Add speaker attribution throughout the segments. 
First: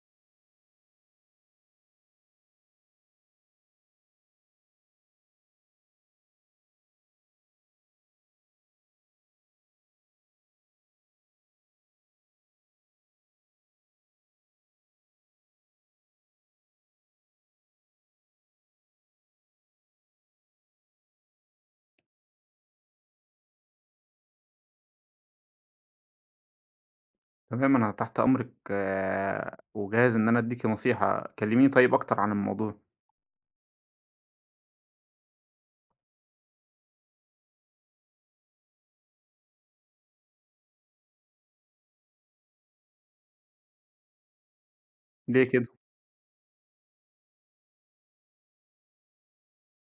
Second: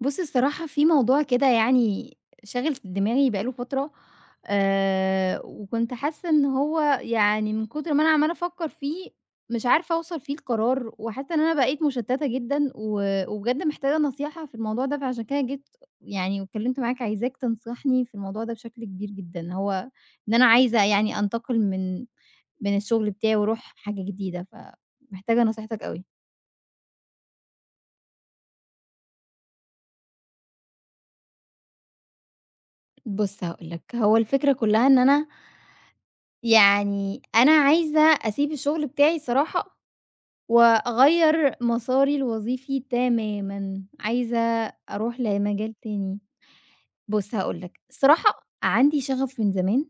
Speaker 1: بُص الصراحة في موضوع كده يعني شاغل دماغي بقى له فترة، وكنت حاسة إن هو يعني من كتر ما أنا عمّالة أفكّر فيه، مش عارفة أوصل فيه لقرار، وحاسة إن أنا بقيت مشتتة جدًا، وبجد محتاجة نصيحة في الموضوع ده، فعشان كده جيت يعني واتكلمت معاك عايزاك تنصحني في الموضوع ده بشكل كبير جدًا، هو إن أنا عايزة يعني أنتقل من الشغل بتاعي وأروح حاجة جديدة، فمحتاجة نصيحتك أوي.
Speaker 2: تمام، أنا تحت أمرِك وجاهز إن أنا أدّيكِ نصيحة، كلّميني طيب أكتر عن الموضوع،
Speaker 1: بُص هاقول لك، هو الفكرة كلّها إن أنا يعني أنا عايزة أسيب الشغل بتاعي الصراحة وأغيّر مساري الوظيفي تمامًا، عايزة أروح
Speaker 2: ليه كده؟
Speaker 1: لمجال تاني. بُص هاقول لك، الصراحة عندي شغف من زمان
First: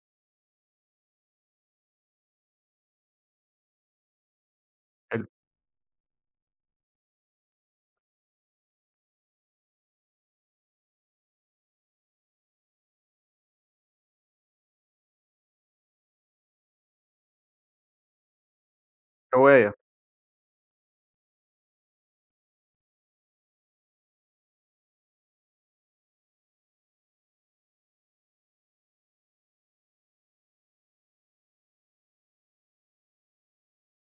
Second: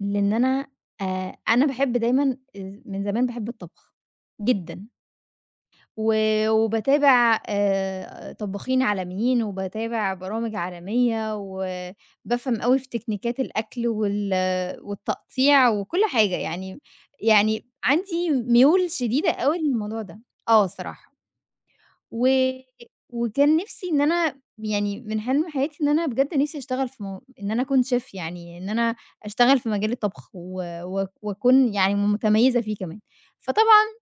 Speaker 1: لإن أنا أنا باحب دايمًا من زمان باحب الطبخ جدًا.
Speaker 2: حلو،
Speaker 1: و وباتابع طباخين عالميين، وباتابع برامج عالمية، وبافهم أوي في تكنيكات الأكل والتقطيع وكل حاجة يعني يعني عندي ميول شديدة أوي
Speaker 2: هواية،
Speaker 1: للموضوع ده. آه الصراحة. و وكان نِفْسي إن أنا يعني من حلم حياتي إن أنا بجد نِفْسي أشتغل في مو إن أنا أكون chef يعني إن أنا أشتغل في مجال الطبخ و و وأكون يعني متميّزة فيه كمان. فطبعًا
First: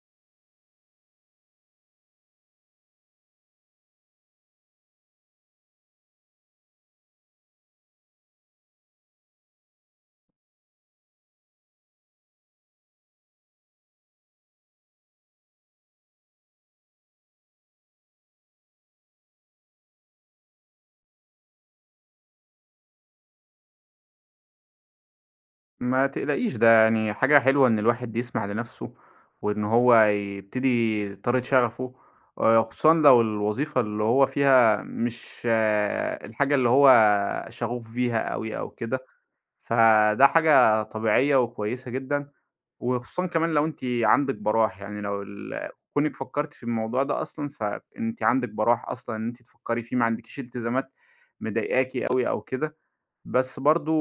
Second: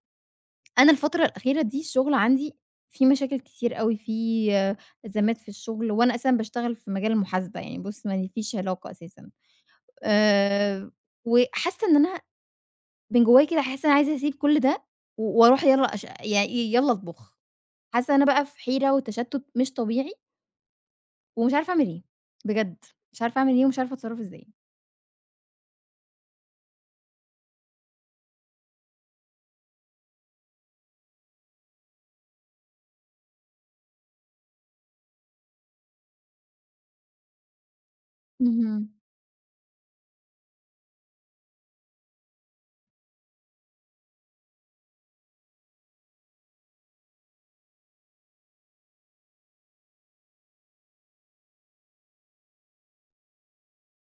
Speaker 1: أنا الفترة الأخيرة دي الشغل عندي فيه مشاكل كتير أوي، فيه أزمات في الشغل، وأنا أساسًا باشتغل في مجال المحاسبة يعني بُص ما فيش علاقة أساسًا، آآ وحاسة إن أنا من جوايا كده حاسة إن أنا عايزة أسيب كل ده و وأروح يالّا أش يعني يالّا أطبخ، حاسة أنا بقى في حيرة وتشتت مش طبيعي، ومش عارفة أعمل إيه، بجد مش عارفة أعمل إيه ومش عارفة أتصرف إزاي.
Speaker 2: ما تقلقيش ده يعني حاجة حلوة إن الواحد يسمع لنَفْسه، وإن هو يبتدي يطارد شغفه، خصوصًا لو الوظيفة اللي هو فيها مش الحاجة اللي هو شغوف بيها أوي أو
Speaker 1: اهم،
Speaker 2: كده، فده حاجة طبيعية وكويسة جدًا. وخصوصًا كمان لو أنتِ عندِك براح، يعني لو كونِك فكّرتِ في الموضوع ده أصلًا، فأنتِ عندِك براح أصلًا إن أنتِ تفكّري فيه، ما عندكيش التزامات مضايقاكِ أوي أو كده. بس برضه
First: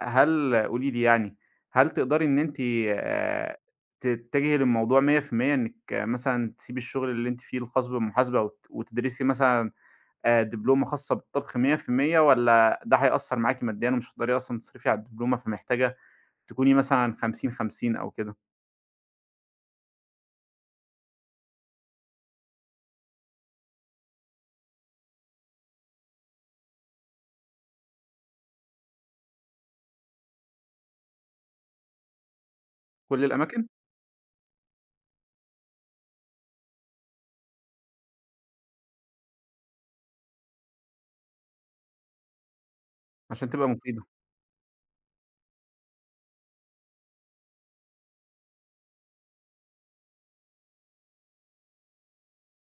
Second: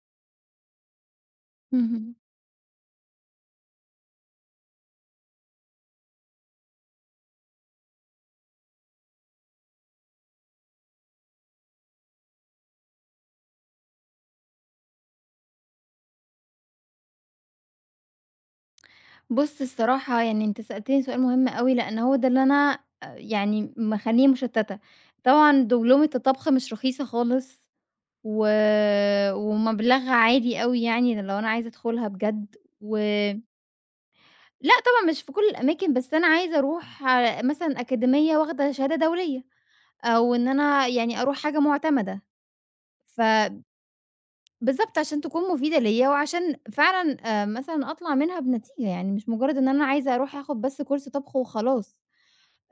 Speaker 2: قولي لي يعني، هل
Speaker 1: اهم.
Speaker 2: تقدري إن أنتِ آآ تتجهي للموضوع 100% إنِّك مثلًا تسيبي الشغل اللي أنتِ فيه الخاص بالمحاسبة وت وتدرسي مثلًا دبلومة خاصة بالطبخ 100% والّا ده هيأثّر معاكِ ماديًا ومش هتقدري أصلًا تصرفي على الدبلومة، فمحتاجة تكوني مثلًا 50، 50 أو كده،
Speaker 1: بُص الصراحة يعني أنت سألتني سؤال مهم أوي، لأن هو ده اللي أنا يعني مخلّيني مشتتة، طبعًا دبلومة الطبخ مش رخيصة خالص، و ومبلغها عالي أوي يعني لو أنا عايزة أدخلها بجد، و
Speaker 2: كل الأماكن؟
Speaker 1: لأ طبعًا مش في كل الأماكن، بس أنا عايزة أروح على- مثلًا أكاديمية واخدة شهادة دولية، أو إن أنا يعني أروح حاجة معتمدة،
Speaker 2: عشان
Speaker 1: فبالضبط
Speaker 2: تبقى مفيدة،
Speaker 1: عشان تكون مفيدة ليّا، وعشان فعلًا مثلًا أطلع منها بنتيجة، يعني مش مجرد إن أنا عايزة أروح آخد بس كورس طبخ وخلاص.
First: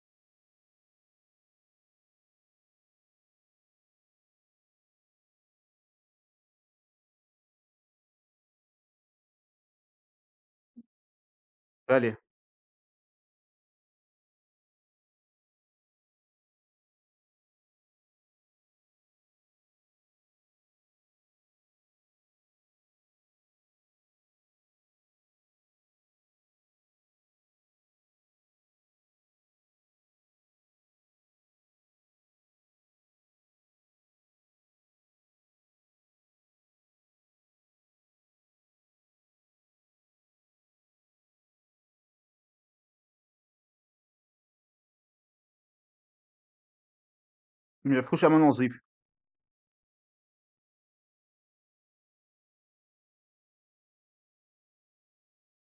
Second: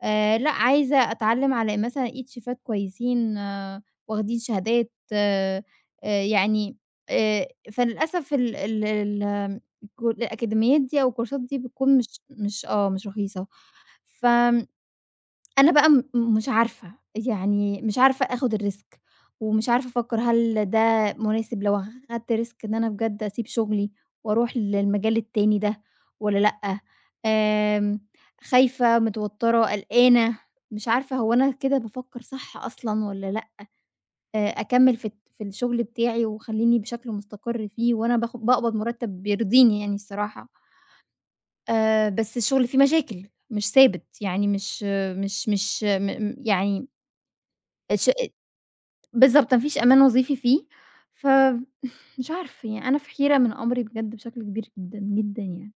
Speaker 1: لأ، عايزة أتعلّم على مثلًا لقيت شيفات كويسين آه واخدين شهادات يعني فللأسف ال ال ال الك الأكاديميات دي أو الكورسات دي بتكون
Speaker 2: غالية،
Speaker 1: مش آه، مش رخيصة، ف أنا بقى م مش عارفة، يعني مش عارفة آخُد الrisk ومش عارفة أفكّر هل ده مناسب لو أخدت risk إن أنا بجد أسيب شُغلي وأروح للمجال التاني ده والّا لأ؟ آمم، خايفة، متوتّرة، قلقانة، مش عارفة هو أنا كده بافكّر صح أصلًا والّا لأ؟ أه، أكمّل في الشغل بتاعي وخلّيني بشكل مستقر فيه وأنا باقبض مُرتّب بيرضيني يعني الصراحة، بس الشغل فيه مشاكل، مش ثابت، يعني مش مش مش م م يعني
Speaker 2: ما
Speaker 1: الش
Speaker 2: فيهوش أمان وظيفي.
Speaker 1: بالضبط، ما فيش أمان وظيفي فيه، فمش عارفة يعني أنا في حيرة من أمري بجد بشكل كبير جدًا، جدًا يعني.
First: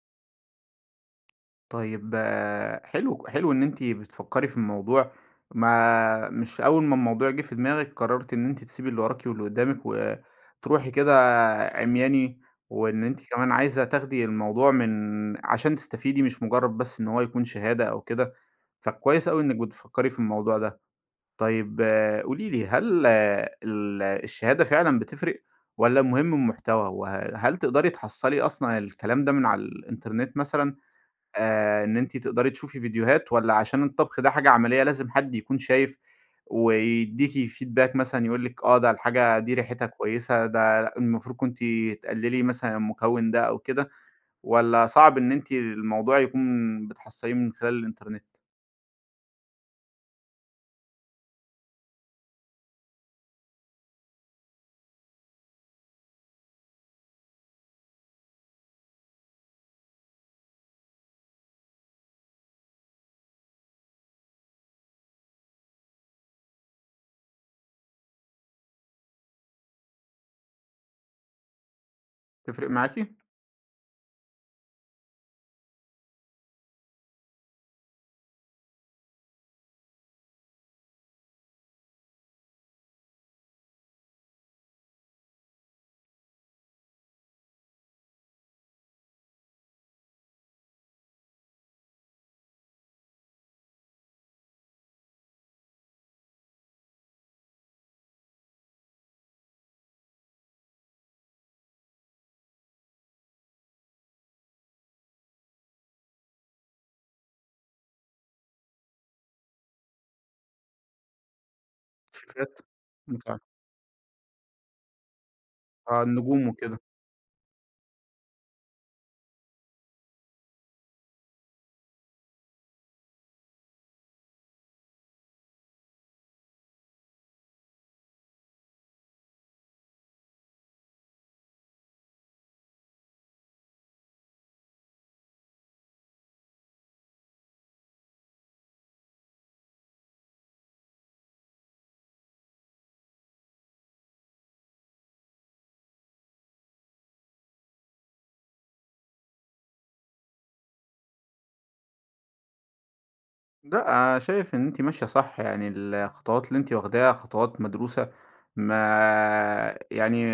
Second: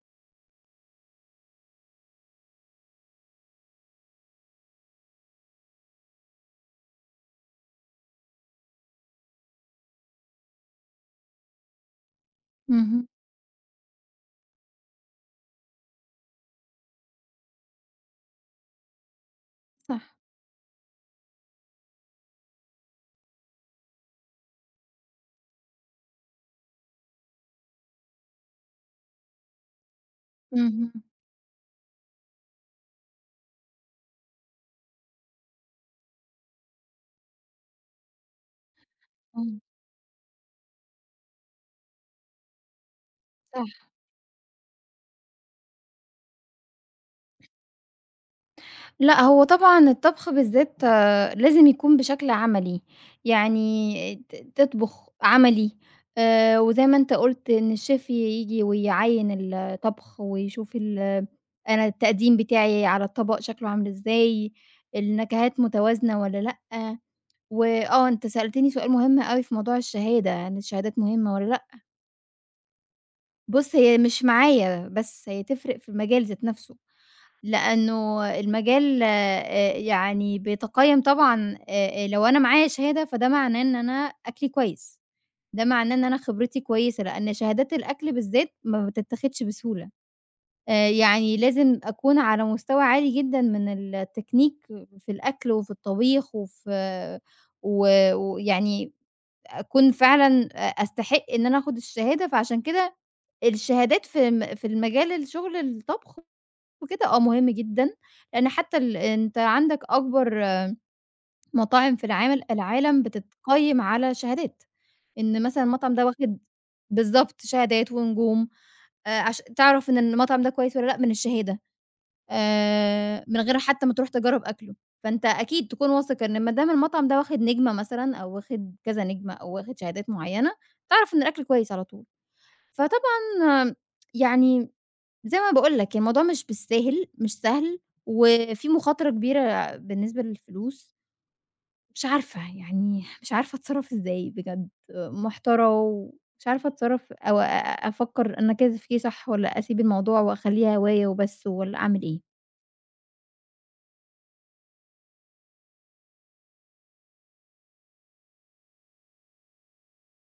Speaker 2: طيب حلو حلو إن أنتِ بتفكّري في الموضوع، ما مش أول ما الموضوع جِه في دماغِك قررتِ إن أنتِ تسيبي اللي وراكِ واللي قدّامِك وتروحي كده عمياني، وإن
Speaker 1: اهم،
Speaker 2: أنتِ كمان عايزة تاخدي الموضوع عشان تستفيدي مش مجرد بس إن هو يكون شهادة أو كده، فكويس أوي إنِّك
Speaker 1: صح،
Speaker 2: بتفكّري في الموضوع ده. طيب قولي لي هل الشهادة فعلًا بتفرق والّا مهم المحتوى؟ وهل تقدري تحصّلي أصلًا الكلام ده من على الإنترنت مثلًا
Speaker 1: اهم،
Speaker 2: إن أنتِ تقدري تشوفي فيديوهات والّا عشان الطبخ ده حاجة عملية لازم حد يكون شايف ويدّيكِ feedback مثلًا يقول لِك ده الحاجة دي
Speaker 1: إمم،
Speaker 2: ريحتها كويسة، ده لأ، المفروض كنتِ تقللي مثلًا المكون ده أو
Speaker 1: صح.
Speaker 2: كده والّا صعب إن أنتِ الموضوع يكون بتحصّليه من خلال الإنترنت؟
Speaker 1: لأ، هو طبعًا الطبخ بالذات لازم يكون بشكل عملي، يعني تطبخ عملي وزي ما أنت قُلت إن الchef ييجي ويعيّن الطبخ ويشوف أنا التقديم بتاعي على الطبق شكله عامل إزاي، النكهات متوازنة والّا لأ. وآه، أنت سألتني سؤال مهم أوي في موضوع الشهادة، هل الشهادات مهمة والّا لأ؟
Speaker 2: تفرق معاكِ؟
Speaker 1: بُص، هي مش معايا، بس هي تفرق في المجال ذات نفسه، لأنه المجال يعني بيتقيّم طبعًا لو أنا معايا شهادة فده معناه إن أنا أكلي كويس، ده معناه إن أنا خبرتي كويسة، لأن شهادات الأكل بالذات ما بتتاخدش بسهولة، يعني لازم أكون على مستوى عالي جدًا من التكنيك في الأكل وفي الطبيخ وفي و ويعني أكون فعلًا أستحق إن أنا آخُد الشهادة، فعشان كده الشهادات في المجال الشغل الطبخ وكده آه مهم جدًا، لإن حتى ال أنت عندك أكبر مطاعم في
Speaker 2: شيفات؟
Speaker 1: العالم
Speaker 2: بتاع-
Speaker 1: بتتقيّم على شهادات، إن مثلًا المطعم ده واخد
Speaker 2: النجوم وكده.
Speaker 1: بالضبط، شهادات ونجوم عش تعرف إن المطعم ده كويس والّا لأ من الشهادة. من غير حتى ما تروح تجرّب أكله، فأنت أكيد تكون واثق إن ما دام المطعم ده واخد نجمة مثلًا أو واخد كذا نجمة أو واخد شهادات معيّنة، تعرف إن الأكل كويس على طول. فطبعًا آه، يعني زي ما باقول لك الموضوع مش بالساهل، مش سهل، وفي مخاطرة كبيرة بالنسبة للفلوس، مش عارفة يعني مش عارفة أتصرّف إزاي بجد، آه، محتارة ومش عارفة أتصرّف أو أ أ أفكّر أنا كده تفكيري صح والّا أسيب الموضوع وأخلّيها هواية وبس والّا أعمل إيه؟
Speaker 2: لأ، شايف إن أنتِ ماشية صح، يعني الخطوات اللي أنتِ واخداها خطوات مدروسة، ما يعني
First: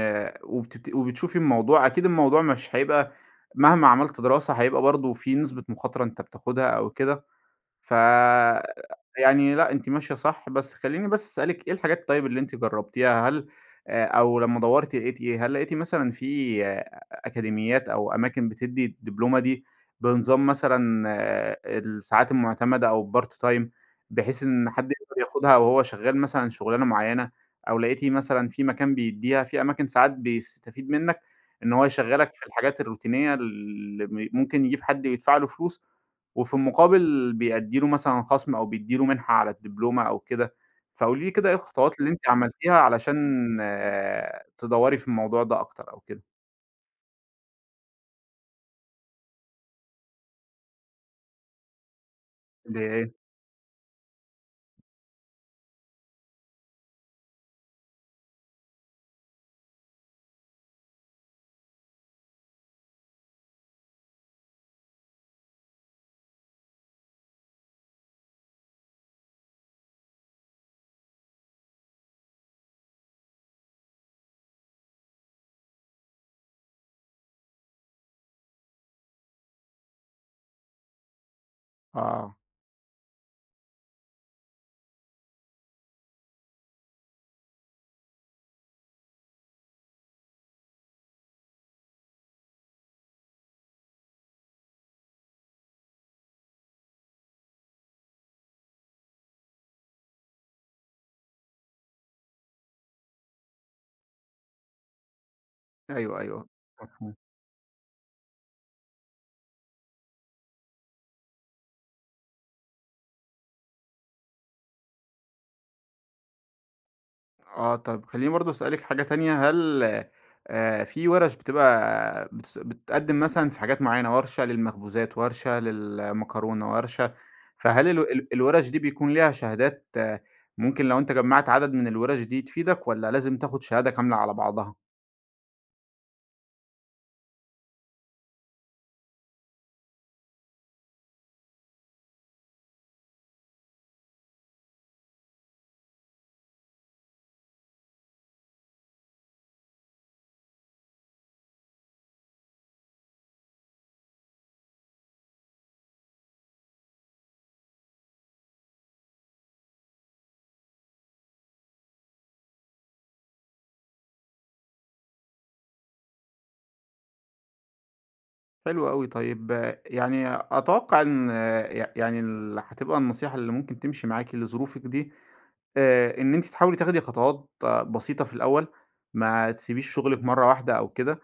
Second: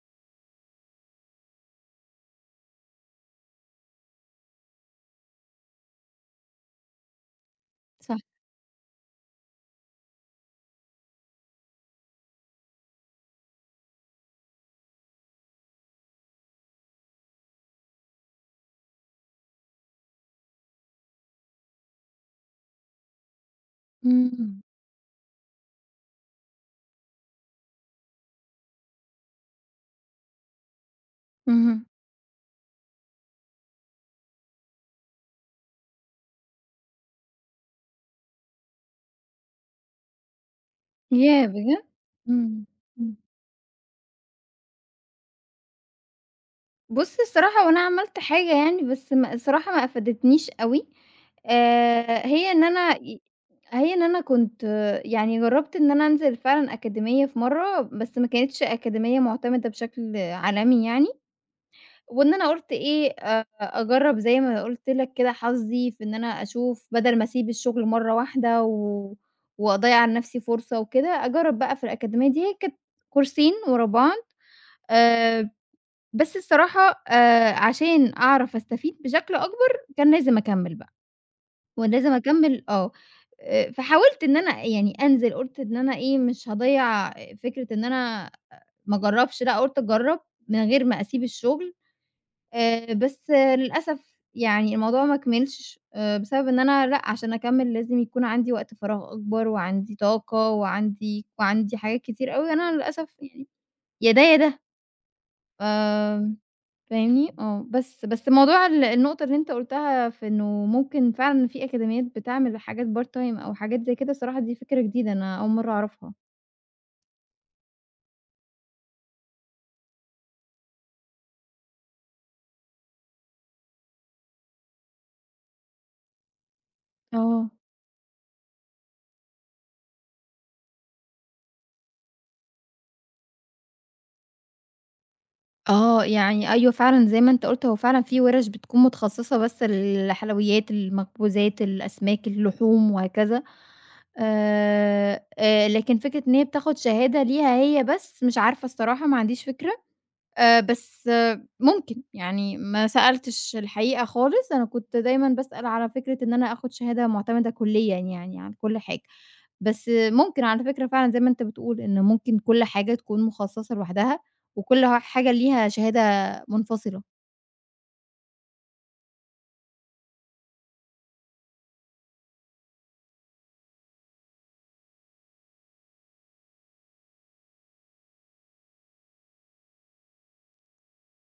Speaker 2: وبتبت وبتشوفي الموضوع أكيد الموضوع مش هيبقى مهما عملت دراسة هيبقى برضه في نسبة مخاطرة أنت بتاخدها أو كده. ف
Speaker 1: صح.
Speaker 2: يعني لأ، أنتِ ماشية صح، بس خلّيني بس أسألِك إيه الحاجات طيب اللي أنتِ جرّبتيها؟ هل أو لمّا دَوّرتِ لقيتِ إيه؟ هل لقيتِ مثلًا في أكاديميات أو أماكن بتدّي الدبلومة دي بنظام مثلًا الساعات المُعتمدة أو الpart time بحيث
Speaker 1: إمم.
Speaker 2: إن حد يقدر ياخدها وهو شغّال مثلًا شُغلانة معيّنة أو لقيتِ مثلًا في مكان بيدّيها؟ في أماكن ساعات بيستفيد منّك إن
Speaker 1: اهم.
Speaker 2: هو يشغّلك في الحاجات الروتينية اللي ممكن يجيب حد ويدفع له فلوس وفي المقابل بيأدّي له مثلًا خَصم أو بيدّي له مِنحة على الدبلومة أو كده، فقولي لي
Speaker 1: ياه!
Speaker 2: كده إيه
Speaker 1: بجد؟
Speaker 2: الخطوات اللي أنتِ
Speaker 1: إمم،
Speaker 2: عملتيها
Speaker 1: إمم.
Speaker 2: علشان تدوّري في الموضوع ده أكتر أو كده؟
Speaker 1: بُص الصراحة هو أنا عملت حاجة يعني بس ما الصراحة ما أفادتنيش أوي، هي إن
Speaker 2: اللي هي
Speaker 1: أنا
Speaker 2: ايه؟
Speaker 1: ي هي إن أنا كنت يعني جرّبت إن أنا أنزل فعلًا أكاديمية في مرّة، بس ما كانتش أكاديمية معتمدة بشكل عالمي يعني، وإن أنا قُلت إيه، أجرّب زي ما قُلت لك كده حظي في إن أنا أشوف بدل ما أسيب الشغل مرّة واحدة و وأضيّع لنفسي فرصة وكده، أجرّب بقى في الأكاديمية دي، هي كانت كورسين ورا بعض. آآ، بس الصراحة عشان أعرف أستفيد بشكل أكبر كان لازم أكمّل بقى، ولازم
Speaker 2: آه،
Speaker 1: أكمّل آه، فحاولت إن أنا يعني أنزل، قُلت إن أنا إيه مش هاضيّع فكرة إن أنا ما أجرّبش، لأ قُلت أجرّب من غير ما أسيب الشغل، بس للأسف يعني الموضوع ما كملش بسبب إن أنا لأ عشان أكمّل لازم يكون عندي وقت فراغ أكبر، وعندي طاقة، وعندي حاجات كتير أوي، أنا للأسف يعني يا ده يا ده،
Speaker 2: أيوه،
Speaker 1: آمم
Speaker 2: أيوه، مفهوم.
Speaker 1: فاهمني؟ آه، بس موضوع النقطة اللي أنت قُلتها في إنه ممكن فعلًا في أكاديميات بتعمل حاجات part time أو حاجات زي كده، الصراحة دي فكرة جديدة أنا أول مرّة أعرفها.
Speaker 2: آه، طب خلّيني برضه أسألِك حاجة تانية، هل في وَرَش بتبقى بتتقدّم مثلًا في حاجات معيّنة، ورشة للمخبوزات، ورشة للمكرونة، ورشة
Speaker 1: آه.
Speaker 2: فهل ال ال الوَرَش دي بيكون ليها شهادات ممكن لو أنت جمّعت عدد من الوَرَش دي تفيدك والّا لازم تاخد شهادة كاملة على بعضها؟
Speaker 1: آه، يعني أيوه فعلًا زي ما أنت قُلت هو فعلًا في وِرَش بتكون متخصصة بس للحلويات، المخبوزات، الأسماك، اللحوم وهكذا. لكن فكرة إن هي بتاخد شهادة ليها هي بس، مش عارفة الصراحة ما عنديش فكرة. بس ممكن، يعني ما سألتش الحقيقة خالص، أنا كنت دايمًا باسأل على فكرة إن أنا آخُد شهادة مُعتمدة كُلّيًا يعني عن كل حاجة، بس ممكن على فكرة فعلًا زي ما أنت بتقول إن ممكن كل حاجة تكون مُخصّصة لوحدها وكل حاجة ليها شهادة منفصلة.
Speaker 2: حلو أوي، طيب يعني أتوقع إن يعني هتبقى النصيحة اللي ممكن تمشي معاكِ لظروفِك دي، إن أنتِ تحاولي تاخدي خطوات بسيطة في الأول، ما تسيبيش شغلِك مرّة واحدة أو كده.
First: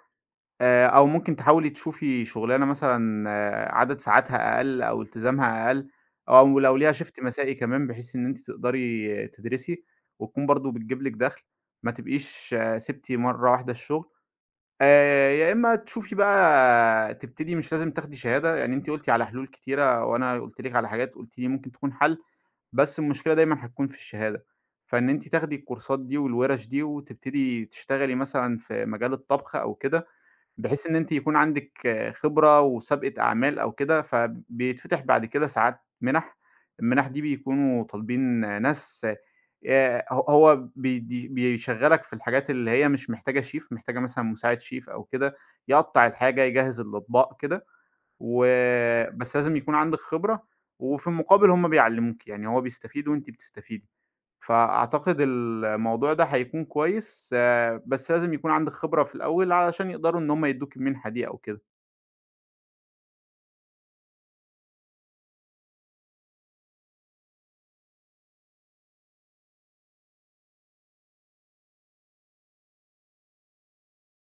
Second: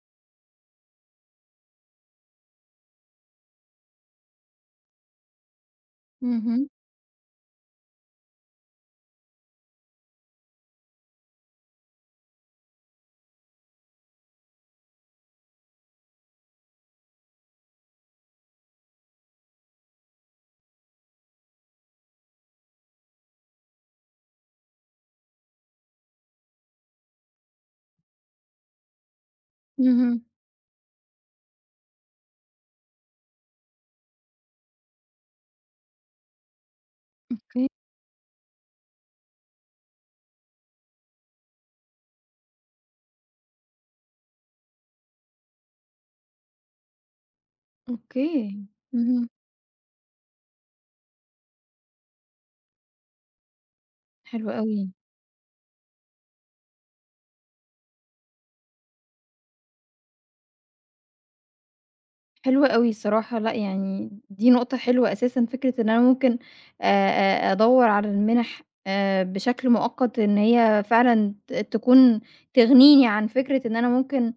Speaker 2: أو ممكن تحاولي تشوفي شغلانة مثلًا عدد ساعاتها أقل أو التزامها أقل، أو
Speaker 1: اهم،
Speaker 2: لو ليها shift مسائي كمان بحيث إن أنتِ تقدري تدرسي، وتكون برضه بتجيب لِك دخل، ما تبقيش سِبتِ مرة واحدة الشغل. يا إما تشوفي بقى تبتدي مش لازم تاخدي شهادة، يعني أنتِ قُلتِ على حلول كتيرة وأنا قُلت لِك على حاجات قُلتِ لي ممكن تكون حل، بس المشكلة دايمًا هتكون في الشهادة، فإن أنتِ تاخدي الكورسات دي والوِرَش دي وتبتدي تشتغلي مثلًا في مجال الطبخ أو كده
Speaker 1: اهم.
Speaker 2: بحيث إن أنتِ يكون عندِك خبرة وسابقة أعمال أو كده، فبيتفتح بعد كده ساعات مِنَح، المِنَح دي
Speaker 1: أوكي،
Speaker 2: بيكونوا طالبين ناس ه هو بيشغّلك في الحاجات اللي هي مش محتاجة شيف، محتاجة مثلًا مساعد شيف أو كده، يقطّع الحاجة، يجهّز الأطباق كده. و
Speaker 1: أوكي. اهم،
Speaker 2: بس لازم يكون عندِك خبرة، وفي المقابل هُم بيعلّموكِ، يعني هو بيستفيد وأنتِ بتستفيدي،
Speaker 1: حلو أوي.
Speaker 2: فأعتقد الموضوع ده هيكون كويس بس لازم يكون عندِك خبرة في الأول علشان يقدروا إن هُم يدّوكِ المنحة دي أو كده،
Speaker 1: حلو أوي الصراحة، لأ يعني دي نقطة حلوة أساسًا، فكرة إن أنا ممكن آآ أدوّر على المنح بشكل مؤقت، إن هي فعلًا تكون تغنيني عن فكرة إن أنا ممكن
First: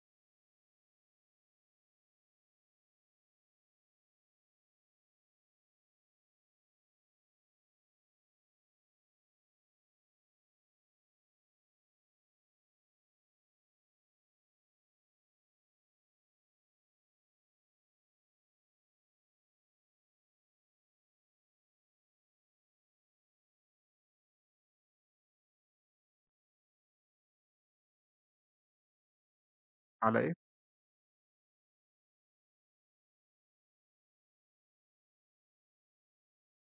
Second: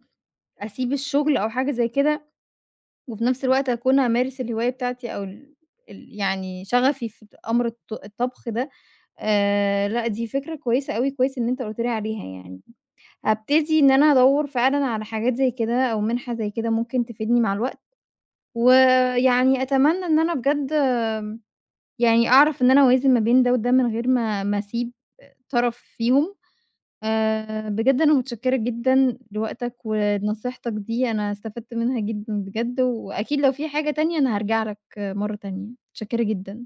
Speaker 1: أسيب الشغل أو حاجة زي كده، وفي نفس الوقت أكون أمارس الهواية بتاعتي أو ال ال يعني شغفي في أمر الطبخ ده، لأ دي فكرة كويسة أوي، كويس إن أنت قُلت لي عليها يعني. هابتدي إن أنا أدوّر فعلًا على حاجات زي كده أو منحة زي كده ممكن تفيدني مع الوقت. ويعني أتمنى إن أنا بجد يعني أعرف إن أنا أوازن ما بين ده وده من غير ما أسيب طرف فيهم. بجد أنا متشكرة جدًا لوقتك
Speaker 2: على إيه؟
Speaker 1: ولنصيحتك دي، أنا استفدت منها جدًا بجد، وأكيد لو في حاجة تانية أنا هارجع لك مرة تانية. متشكرة جدًا.